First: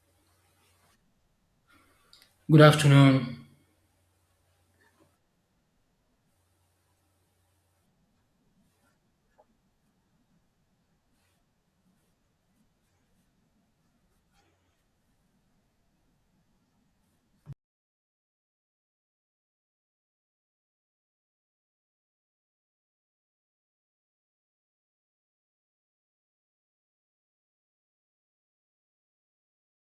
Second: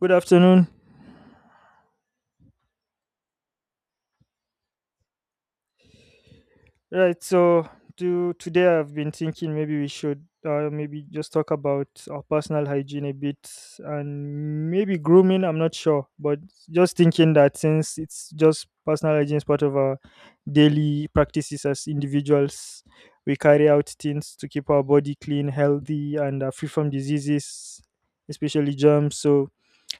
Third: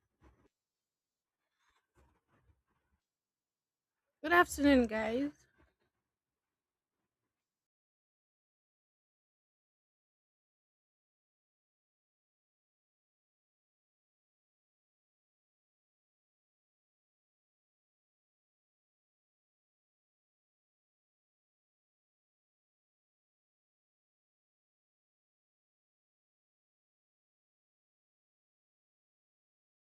Good afternoon. Good afternoon. Good afternoon, guys. Right, so to today I've been thinking maybe we should maybe just talk about our personal hygiene a bit and maybe grooming, I'm not sure, but just thinking that since it's just personal hygiene is part of our daily practices as individuals, we carry out things to keep our body clean, healthy and free from diseases, especially germs. So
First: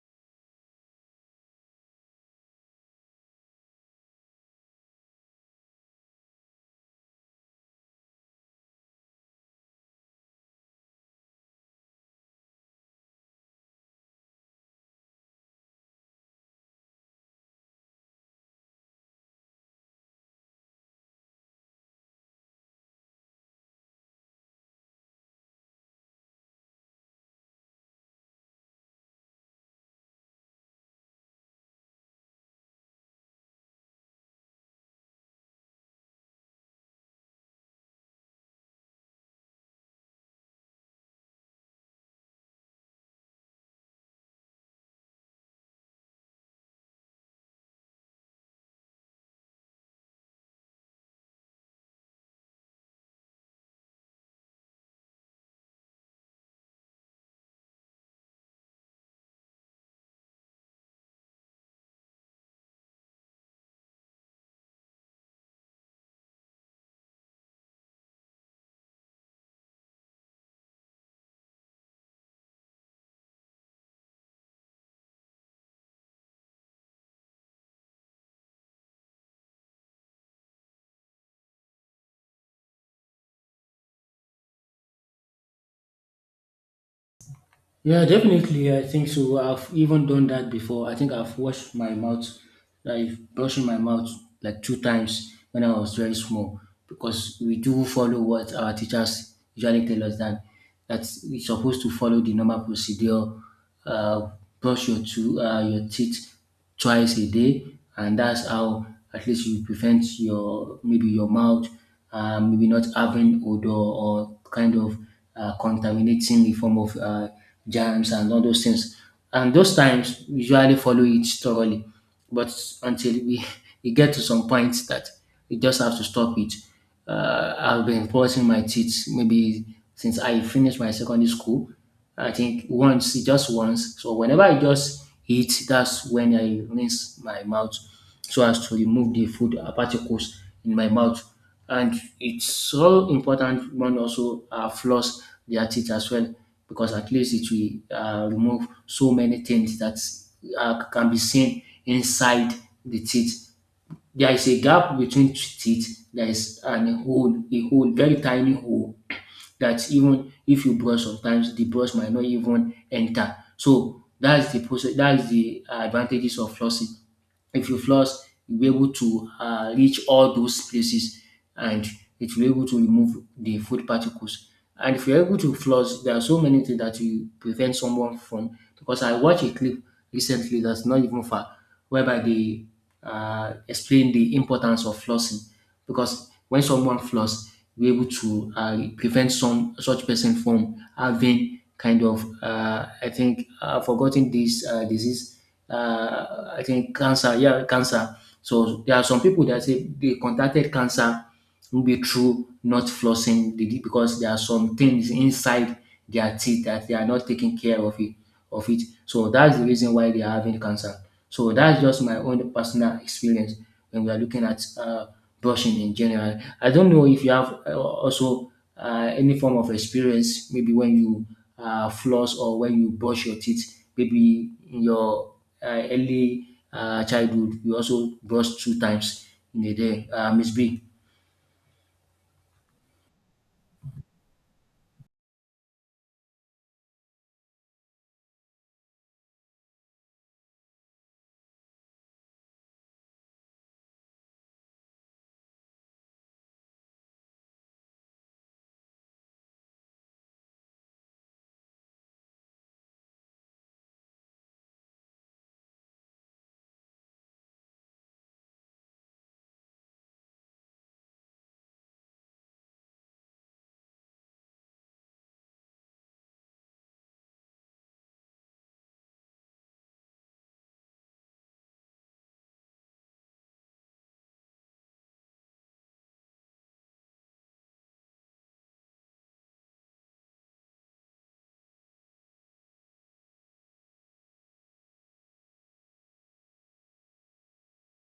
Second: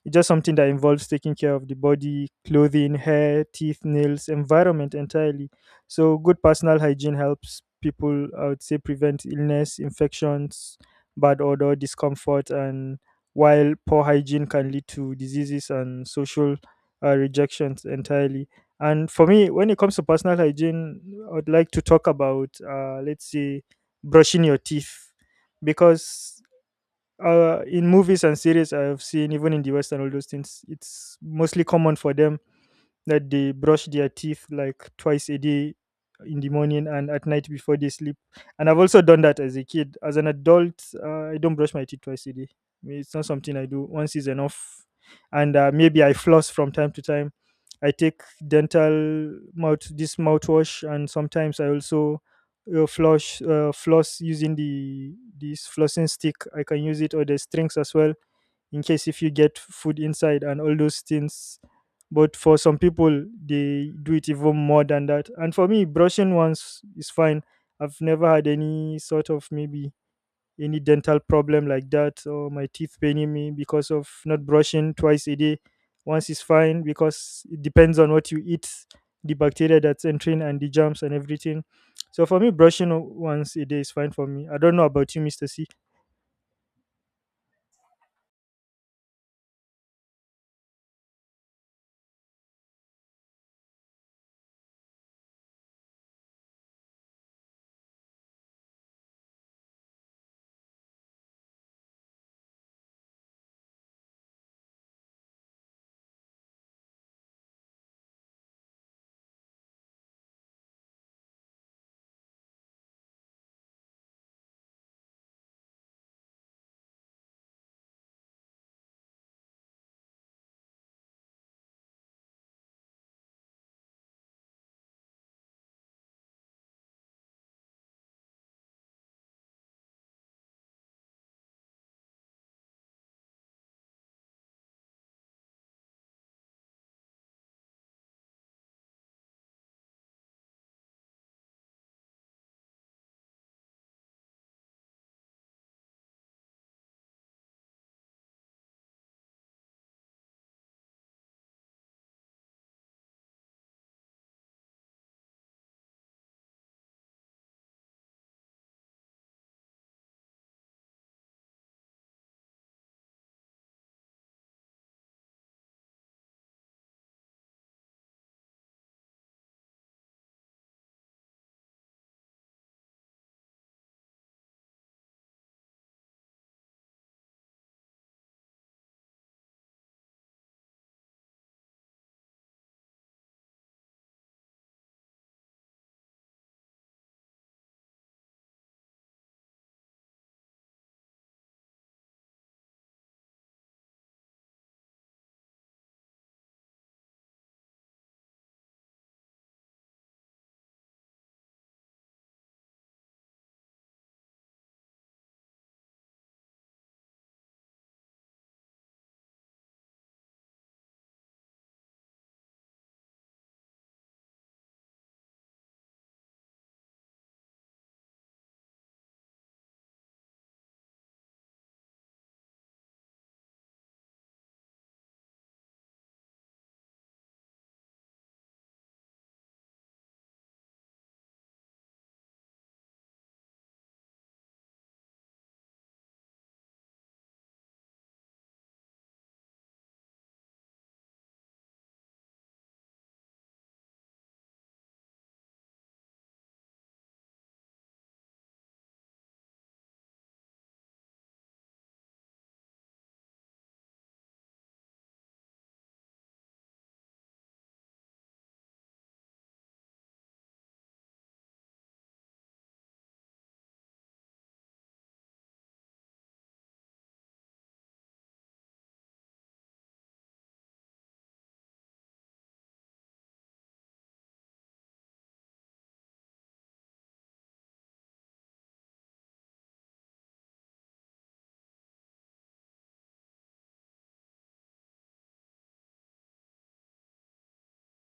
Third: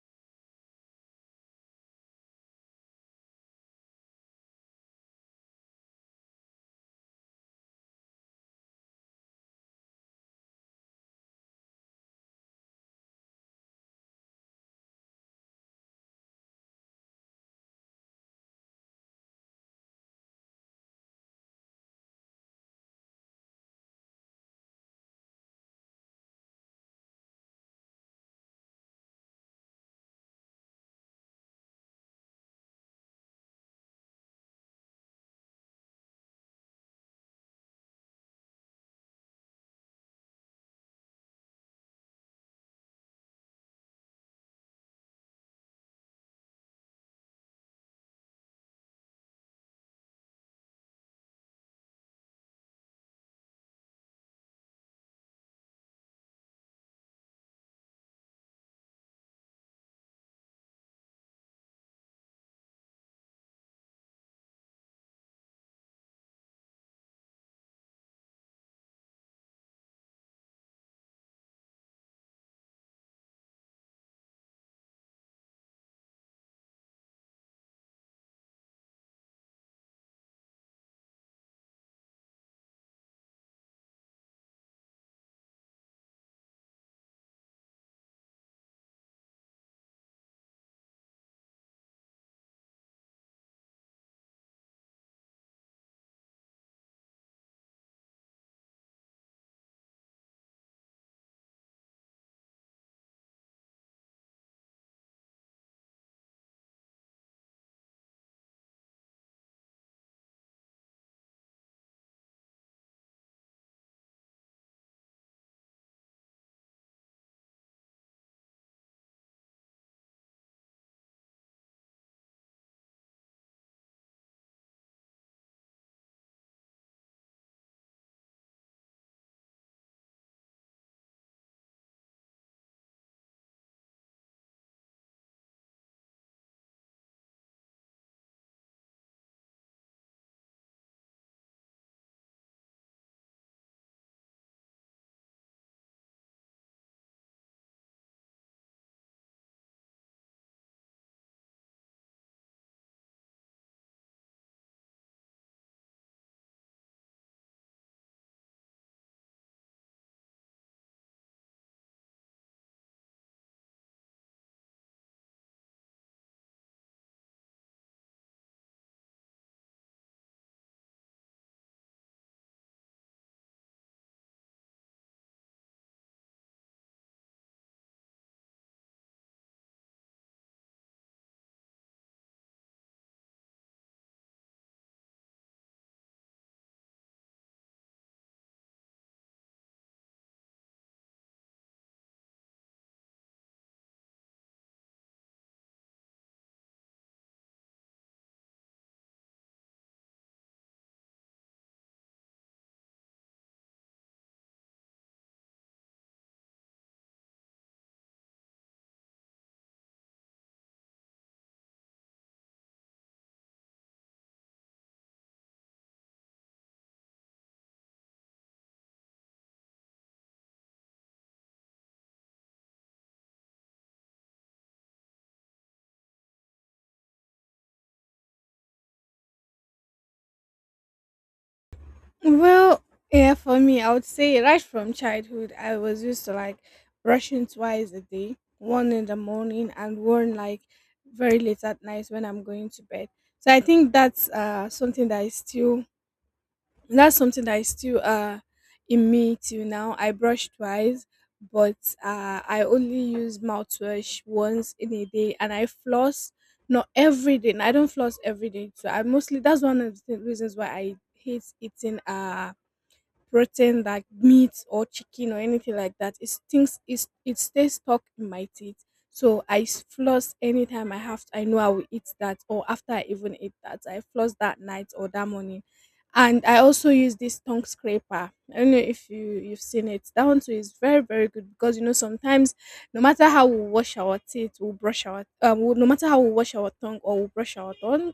it's just something that involves taking care of the body, clothing, hair, teeth, nails, environment entirely. So, good personal hygiene helps people, I would say, prevent illness, infections, bad odor, discomfort, and while poor hygiene can lead to diseases and social rejections entirely. And for me, when it comes to personal hygiene, I would like to talk about, let's say, brushing your teeth because in movies and series I've seen, even in the West and all those things, it's mostly common for them that they brush their teeth like twice a day in the morning and at night before they sleep. And I've also done that as a kid. As an adult, I don't brush my teeth twice a day. I mean, it's not something I do. Once is enough. And maybe I floss from time to time. I take dental mouth this mouthwash, and sometimes I also flush floss using the this flossing stick. I can use it or the strings as well in case if you get food inside and all those things, but for some people they do it even more than that, and for me brushing once is fine. I've never had any sort of maybe any dental problem like that, or my teeth paining me because of not brushing twice a day. Once is fine because it depends on what you eat, the bacteria that's entering and the germs and everything. So for me, brushing once a day is fine for me. I don't know about you, Mr. C. Yeah, definitely. I think so. I've even done that before. I think I've washed my mouth, I've brushed my mouth like 2 times when I was very small because we do follow what our teachers usually tell us that we're supposed to follow the normal procedure. Uh, Brush your two your teeth twice a day, and that's how at least you prevent your maybe your mouth maybe not having odor or kind of contaminating the form of germs and all those things. And those times we usually follow it thoroughly, but until we, we get to some point that we just have to stop it. I've been brushing my teeth maybe since I finished my secondary school. I think once, just once. So whenever I just eat, that's when I rinse my mouth so as to remove the food particles in my mouth. And it's so important one also floss their teeth as well because at least it will remove so many things that can be seen inside the teeth. There is a gap between teeth. There is an a hole, very tiny hole that even if you brush sometimes the brush might not even enter. So that's the process, that's the advantages of flossing. If you flush, you'll be able to reach all those places and it will be able to remove the food particles. And if you're able to flush, there are so many things that you prevent someone from. Because I watched a clip recently that's not even far, whereby they explain the importance of flossing. Because when someone flosses, we're able to prevent some such person from having kind of I think I've forgotten this disease I think cancer, yeah, cancer. So there are some people that say they contacted cancer maybe through not flossing the teeth because there are some things inside their teeth that they are not taking care of it. So that's the reason why they are having cancer. So that's just my own personal experience when we are looking at brushing in general. I don't know if you have also any form of experience, maybe when you floss or when you brush your teeth, maybe your early childhood, we also brush two times in a day. Miss B, Well, yeah, for me, I would say right from childhood, I was used to like brushing twice a day, one in the morning and one like very late at night when I'm going to bed. So I think that's something that is still that's something that is still uh in me till now. I brush twice, but I only use mouthwash once in a day, and I floss not every day. And I don't floss every day, so I mostly that's one of the reasons why I hate eating protein like meat or chicken or anything like that. It stinks. It stays stuck in my teeth. So floss anytime I have. I know I will eat that, or after I even eat that, I floss that night or that morning. And I also use this tongue scraper. I don't know if you've seen it. That one too is very good because you know sometimes no matter how we wash our teeth, we will no matter how we wash our tongue or we brush our tongue,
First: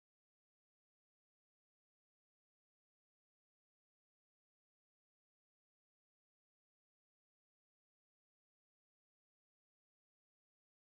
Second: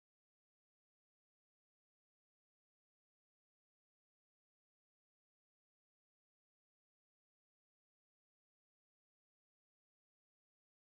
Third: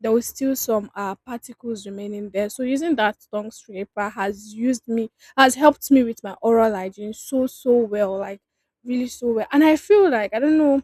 there was still some particles remaining there. So using that tongue scraper has used me has helped me with my oral hygiene so well, like really so well. And I feel like I don't know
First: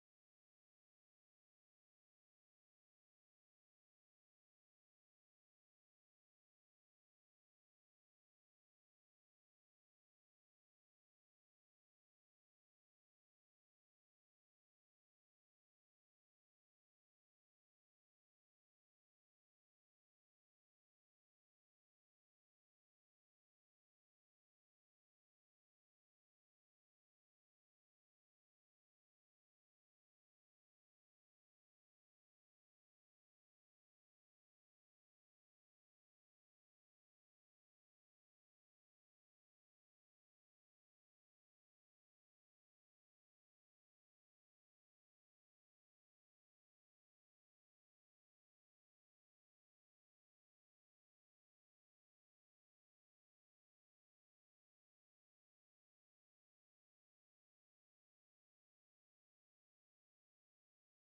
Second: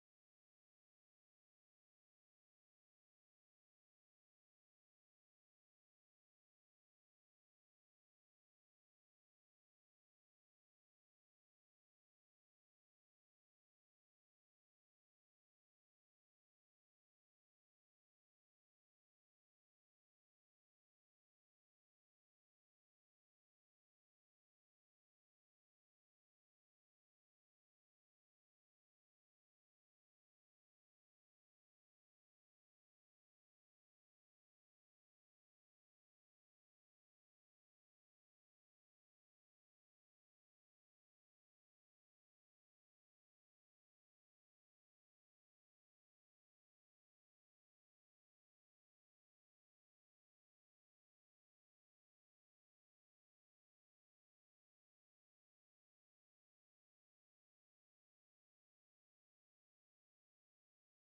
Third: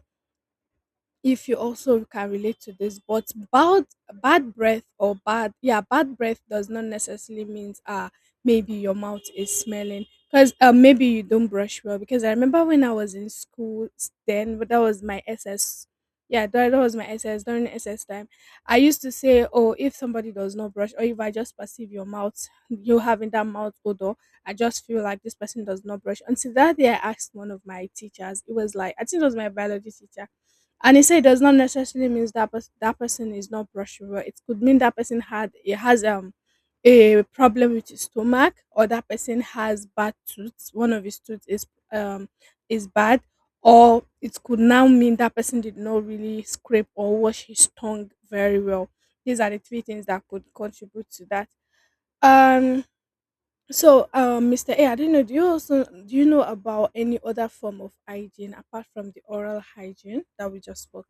if you also can relate to this but bad bad breath or bad yeah bad breath does not necessarily means ah maybe your mouth is smelling because maybe you don't brush well. Because I remember when I was in school s- then but that was my ss yeah that, that was my SS during SS time. I used to say, oh, if somebody does not brush, or if I just perceive your mouth, you having that mouth odor, I just feel like this person does not brush. Until that day I asked one of my teachers, it was like, I think it was my biology teacher, and he said it does not necessarily means that person is not brushable. It could mean that person had it has, um, a problem with his stomach, or that person has bad tooth. One of his tooth is, um, is bad, or it could now mean that person did not really scrape or wash his tongue very well. These are the three things that could contribute to that. Um. So, Mr. A, I didn't know, do you also do you know about any other form of hygiene apart from the oral hygiene that we just spoke?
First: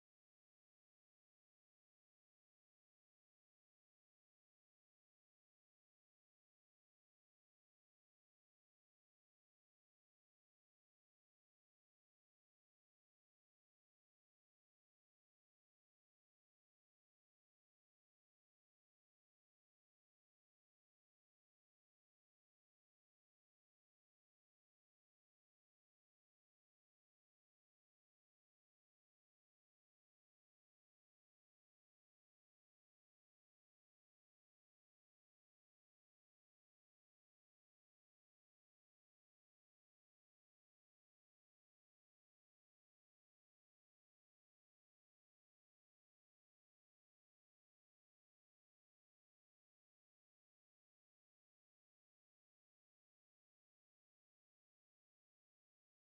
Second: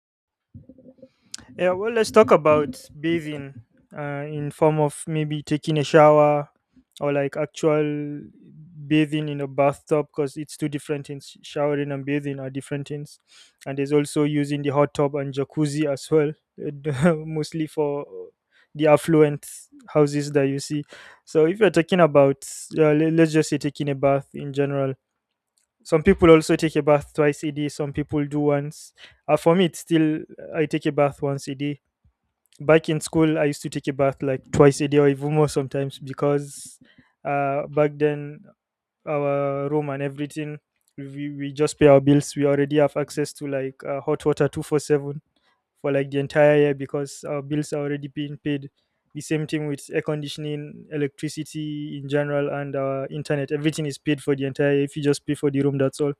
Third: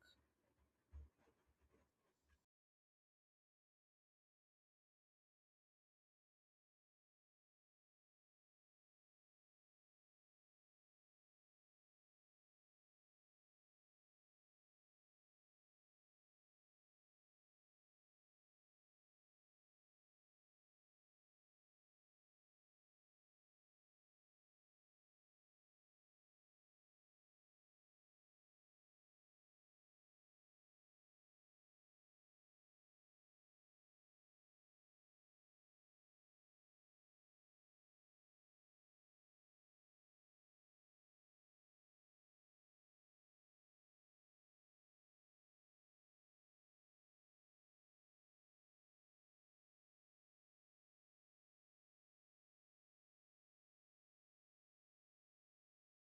Yeah, well, let's talk about bathing in form of maybe taking a shower or like actual bathing in a bathtub, because it's two different things. Showering and bathing are different things, and there's also using the hot tub and jacuzzi as well, mostly for the affluent houses that you see. So if you're talking about, let's just say taking a bath in general. Some people also take a bath twice a day. Some people do once. For me, it's still I take a bath once a day. Back in school I used to take a bath like twice a day or even more sometimes, because back then our room and everything. We just pay our bills. We already have access to like hot water 24/7 for like the entire year, because our bills are already being paid. The same thing with air conditioning, electricity in general, and internet. Everything is paid for the entire year. If you just pay for the room, that's all.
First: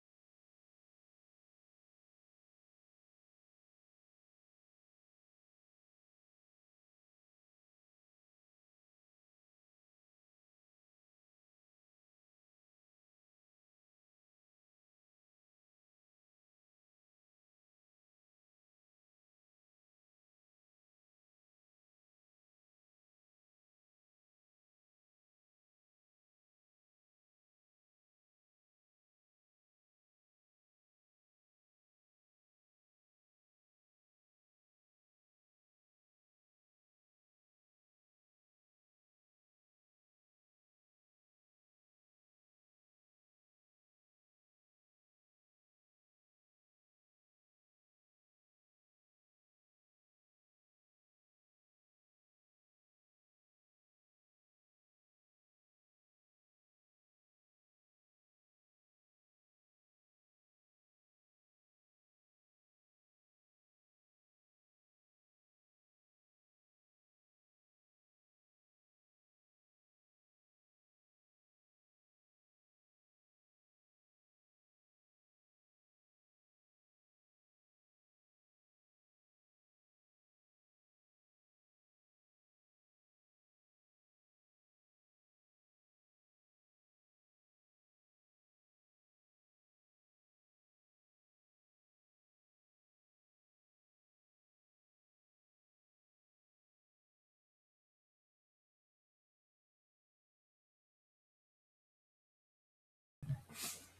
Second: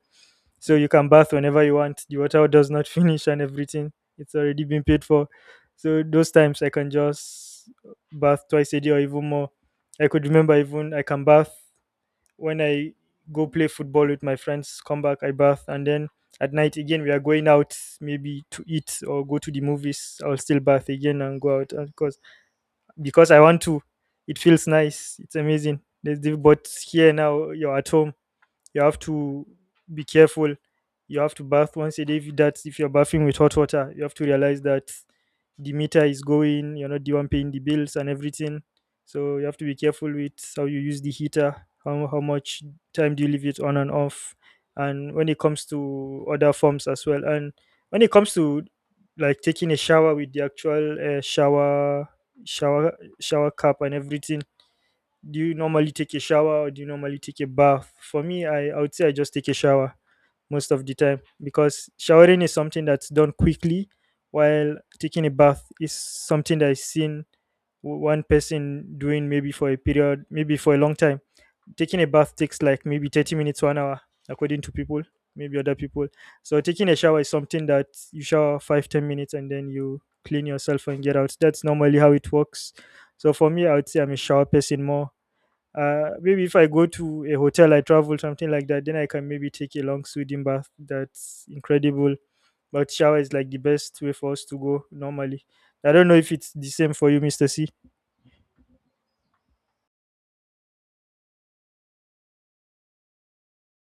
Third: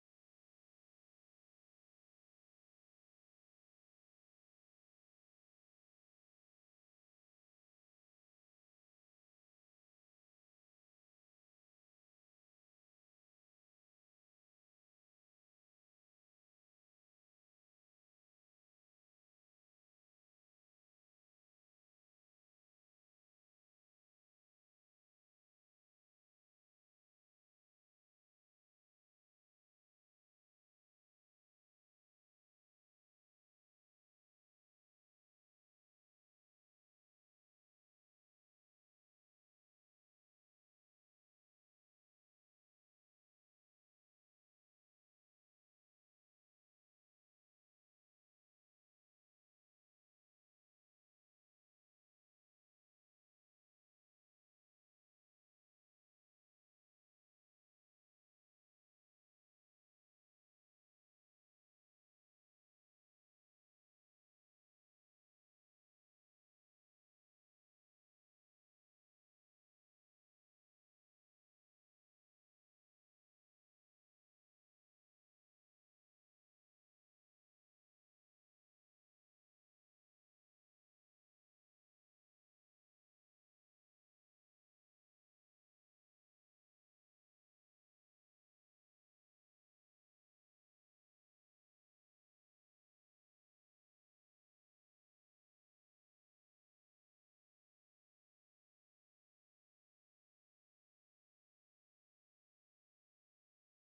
So you can bath whenever you want. The water does not finish and everything. It's already been paid for. So those times I can just bath twice a day or even more. I could remember even I can bath when I go play football with my friends, come back, I bath, and then at night again we are going out maybe to eat or go to the movies. I'll still bath again and go out because I want to. It feels nice. It's amazing. There's the, but here now you're at home. You have to be careful. You have to bath once a day. If that's if you're bathing with hot water, you have to realize that the meter is going. You're not the one paying the bills and everything. So you have to be careful with how you use the heater, how much time do you leave it on and off, and when it comes to other forms as well. And when it comes to like taking a shower with the actual shower cap and everything, do you normally take a shower or do you normally take a bath? For me, I would say I just take a shower most of the time, because showering is something that's done quickly, while taking a bath is something that is seen one person doing maybe for a period, maybe for a long time. Taking a bath takes like maybe 30 minutes, to an hour, according to people, maybe other people. So taking a shower is something that you shower 5 10 minutes and then you clean yourself and get out. That's normally how it works. So for me, I would say I'm a shower person more. Maybe if I go to a hotel, I travel, something like that, then I can maybe take a long soothing bath. That's incredible. But shower is like the best way for us to go normally. I don't know if it's the same for you, Mr. C.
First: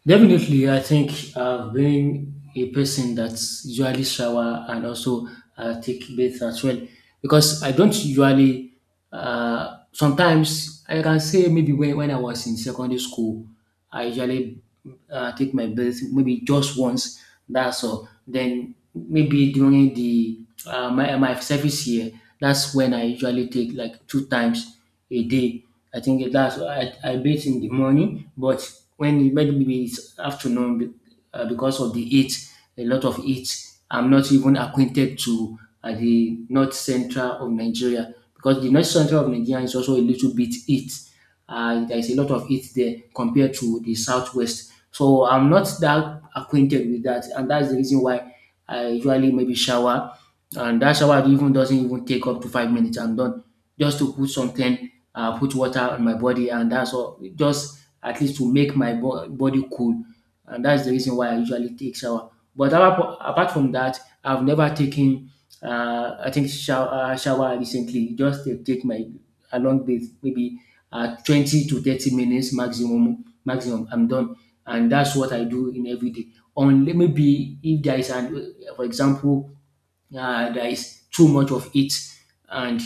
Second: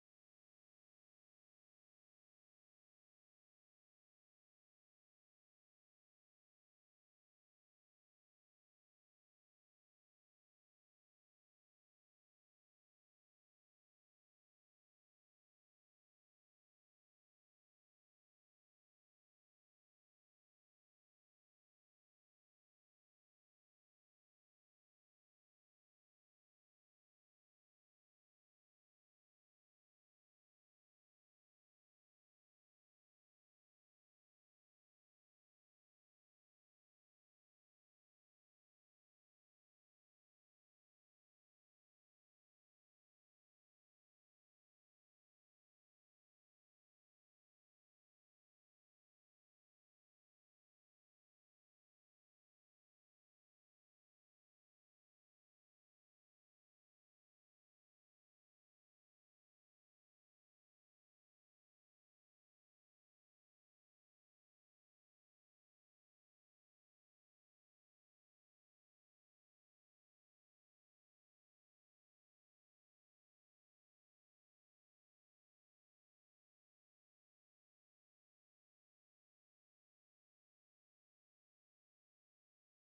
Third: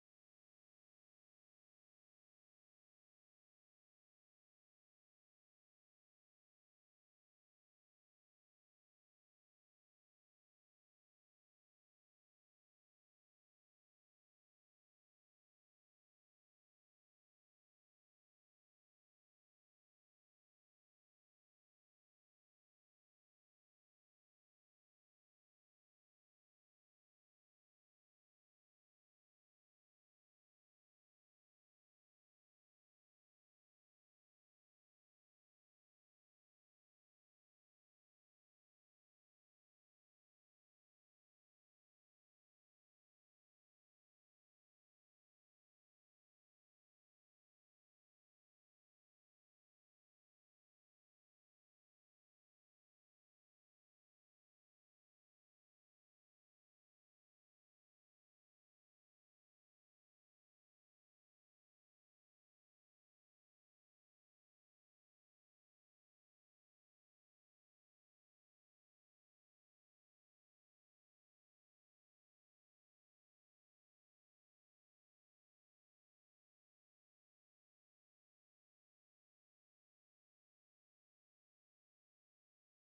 definitely, I think being a person that's usually shower and also take bath as well, because I don't usually. Sometimes I can say maybe when I was in secondary school, I usually take my bath maybe just once. That's all. Then maybe during the my service year, that's when I usually take like 2 times a day. I think it that's why I bathe in the morning, but when it maybe it's afternoon because of the heat, a lot of heat, I'm not even acquainted to the north central of Nigeria because the north central of Nigeria is also a little bit heat. There is a lot of heat there compared to the southwest. So I'm not that acquainted with that, and that's the reason why I usually maybe shower, and that shower even doesn't even take up to 5 minutes. I'm done just to put something put water on my body, and that's all. Just at least to make my body cool, and that's the reason why I usually take shower. But apart from that, I've never taken shower recently. Just to take my a long bath, maybe 20 to 30 minutes maximum. Maximum, I'm done, and that's what I do in every day. Only maybe if there is an, for example, there is too much of it and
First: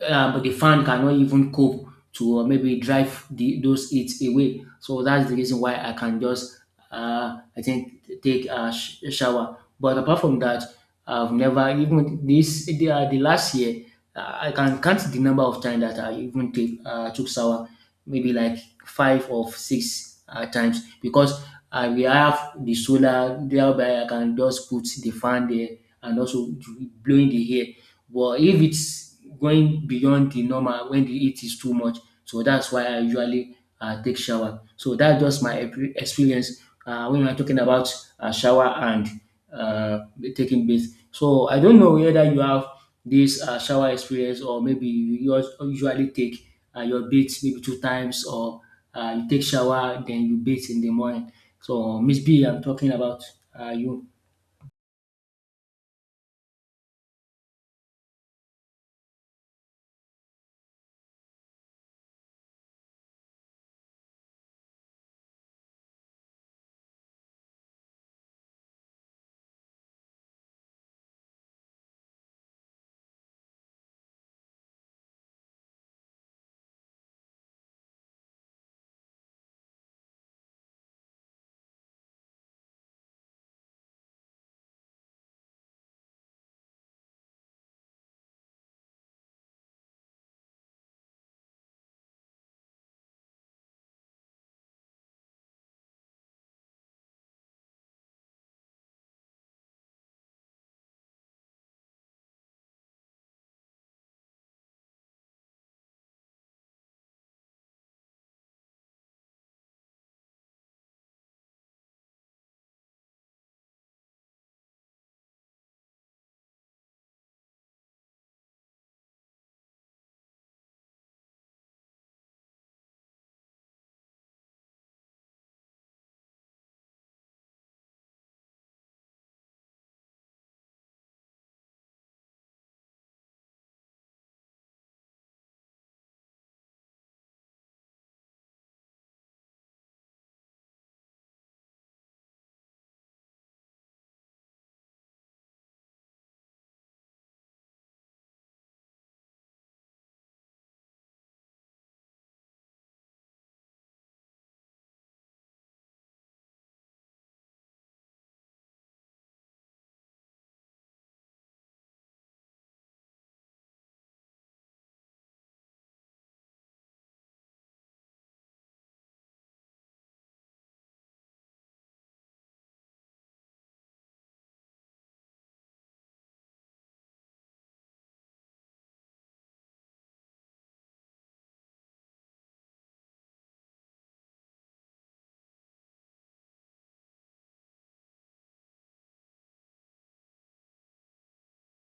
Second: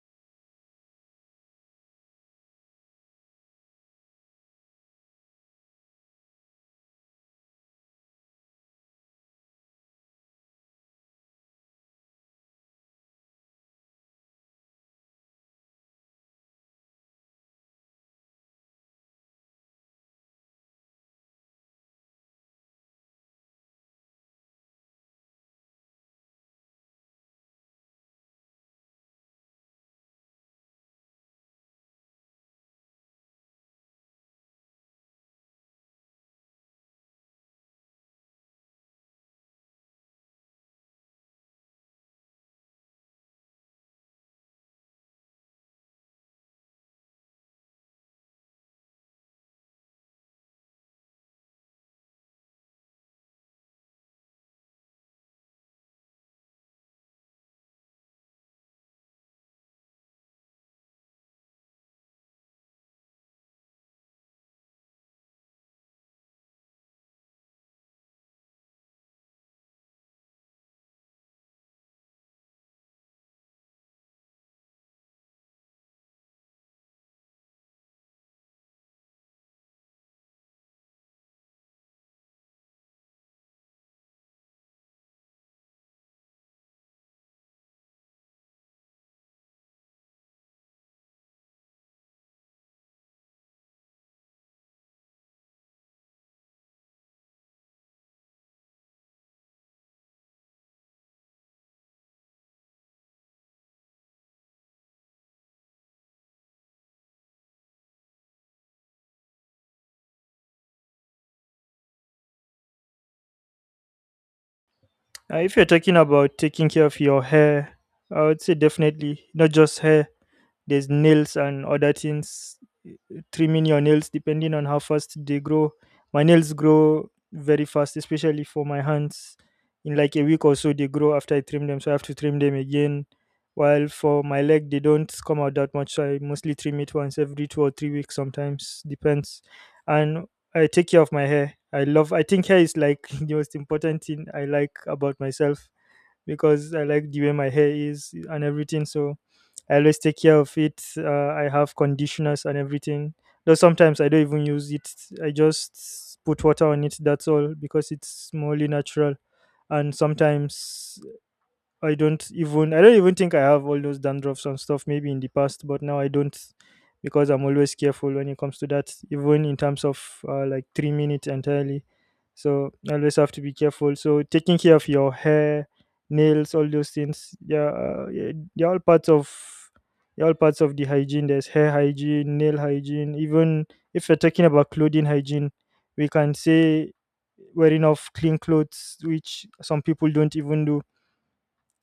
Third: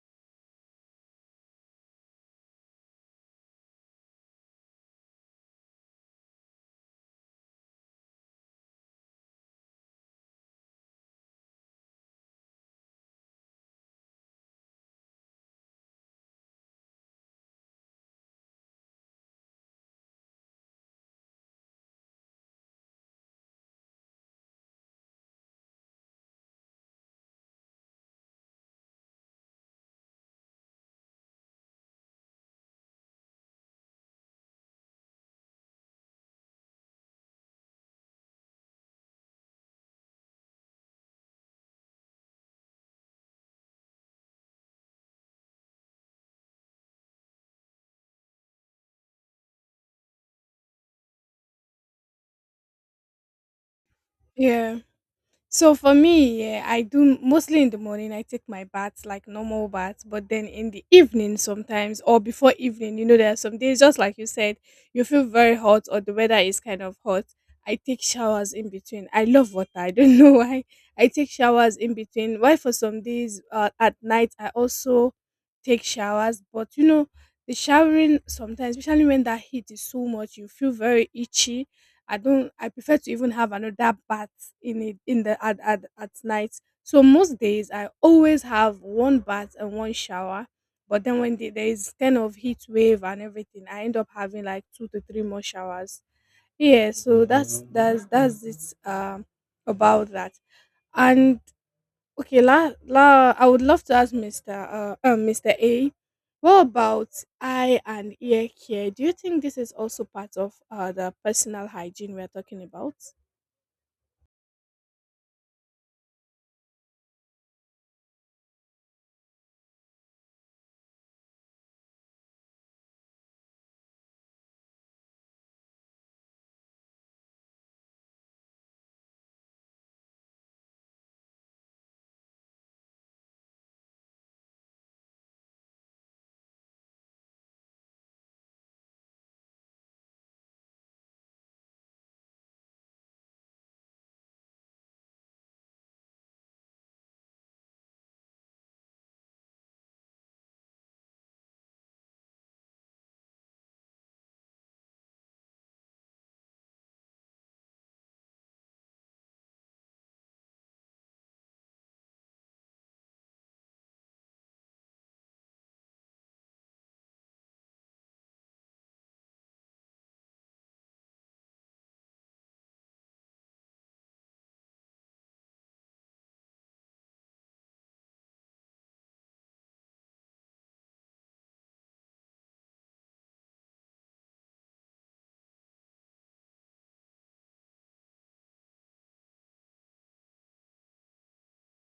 but the fan cannot even cope to maybe drive the, those heat away. So that's the reason why I can just, take a, a shower. But apart from that, I've never even this the last year. I can count the number of times that I even take took shower, maybe like 5 or 6 times because we have the solar. Thereby, I can just put the fan there and also blowing the hair. But if it's going beyond the normal when the heat is too much, so that's why I usually take shower. So that's just my experience when I'm talking about shower and uh, taking bath. So I don't know whether you have this shower experience or maybe you usually take your bath maybe 2 times or you take shower then you bathe in the morning. So Miss B, I'm talking about you. Yeah. So for me, yeah, I do mostly in the morning. I take my baths like normal baths, but then in the evening sometimes or before evening, you know, there are some days, just like you said, you feel very hot or the weather is kind of hot. I take showers in between. I love water. I don't know why. I take showers in between. Why for some days, at night I also take showers. But you know, the showering sometimes, especially when that heat is so much, you feel very itchy. I don't. I prefer to even have another bath in it in the at night. So most days I always have one bath and one shower, but then when there is kind of heat wave and everything, I end up having like two to three more showers. Yeah, so that's it. About that. And okay, la, la I would love to ask Mr. A, what about eye and ear care? Do you think this is also part of the personal hygiene we're talking about? If you're talking about taking care of your hair, I would say definitely not just hair. There's nails and other things, trimming your nails depending on how fast they grow. My nails grow very fast, especially for my hands. In like a week or so, they grow after I trim them, so I have to trim them again. While for my leg, they don't come out that much, so I mostly trim it once every 2 or 3 weeks, sometimes depends. And I take care of my hair. I love. I think hair is like the most important thing I like about myself, because I like the way my hair is and everything. So I always take care of it. I have conditioners and everything. Though sometimes I don't even use it. I just put water on it. That's all because it's mostly natural. And sometimes I don't even think I have all those dandruffs and stuff maybe in the past, but now I don't, because I'm always careful when it comes to that, even in terms of like 3 minutes entirely. So I always have to be careful. So taking care of your hair, nails, all those things, yeah, yeah, they're all parts of the hygiene. There's hair hygiene, nail hygiene. Even if we're talking about clothing hygiene, we can say wearing of clean clothes, which some people don't even do.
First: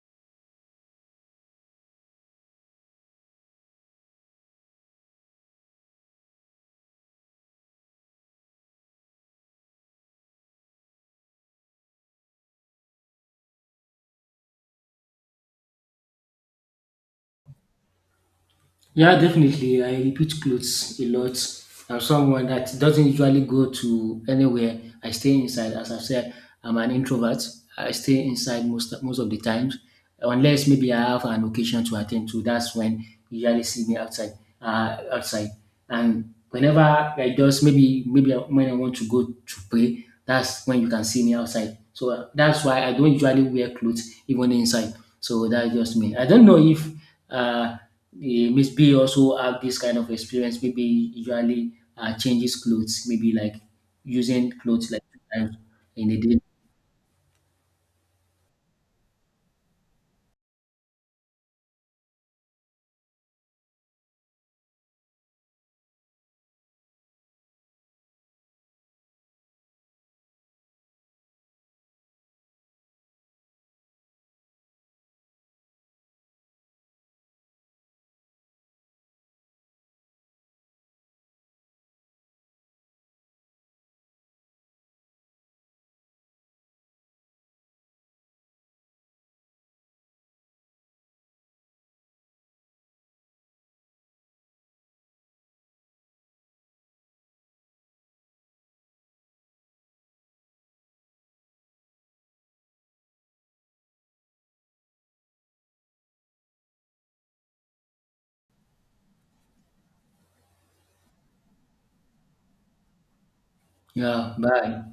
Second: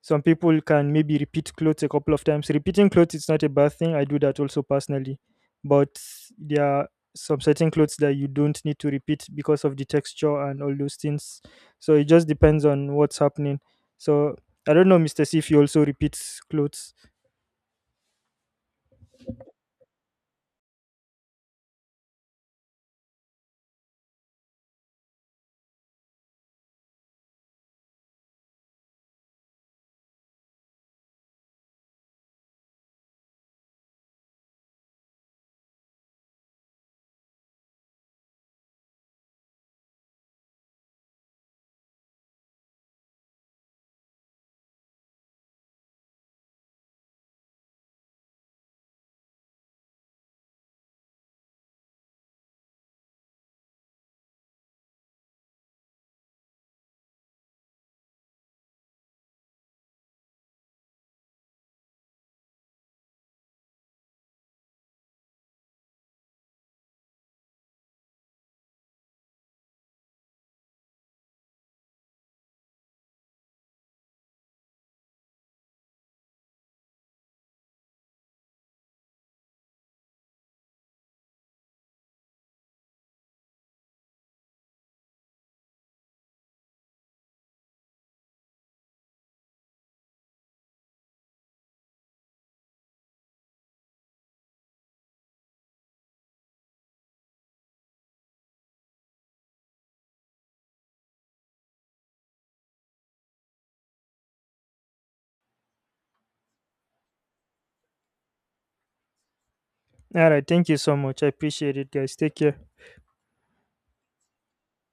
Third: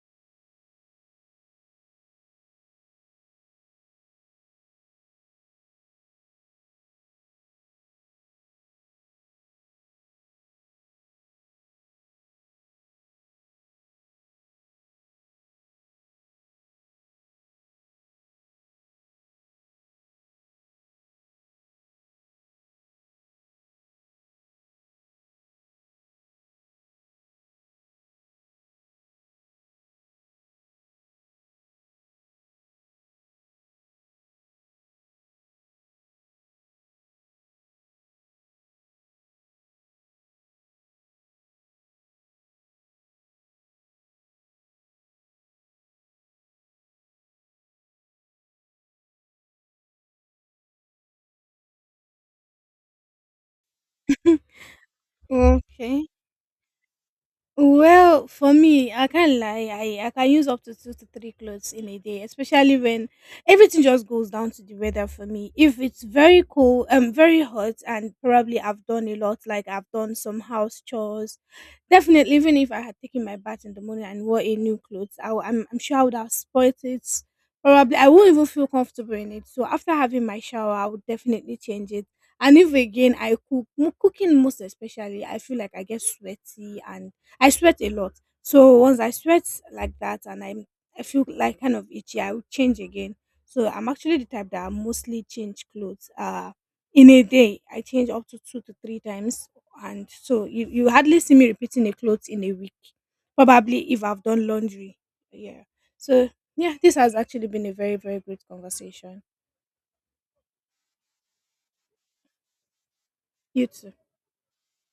Some people can maybe repeat clothes a couple of times. Repeating clothes is not a bad thing. I do that also personally. But there are some certain clothes that you don't need to repeat because of the texture and all those things. So it just depends on what's happening. So I don't know, Mr. C, if you also repeat clothes. Yeah, definitely. I repeat clothes a lot. I'm someone that doesn't usually go to anywhere. I stay inside. As I've said, I'm an introvert. I stay inside most of the times, unless maybe I have an occasion to attend to. That's when you usually see me outside. Uh, outside, and whenever I just maybe when I want to go to pray, that's when you can see me outside. So that's why I don't usually wear clothes even inside. So that's just me. I don't know if uh yeah, Miss B also have this kind of experience. Maybe usually changes clothes. Maybe like using clothes like two times Okay. in a day. Well, for me, I can't lie. I can use up to two to three clothes in a day, especially when everything just goes down to the weather for me. If it's very cold, very hot, and probably I've done a lot, like I've done some house chores, definitely, even if I had taken my bath in the morning and wore a new clothes, I'm sure I would have spoilt it. Probably, I won't even feel comfortable in it. So after having my shower, I would definitely change it. And if again I cook, cooking most especially, I feel like I get sweaty and I sweat a lot. So once I sweat like that, I feel like kind of itchy, I would change again. So I'm actually the type that I mostly change clothes. In a day, I change up to two to three times, and so you hardly see me repeating a clothes in a week, probably if I've done laundry. Yeah. So yeah, this has actually been a very great conversation. All right. Thank you so much. I appreciate it, guys. Take care. You too. Yeah, bye.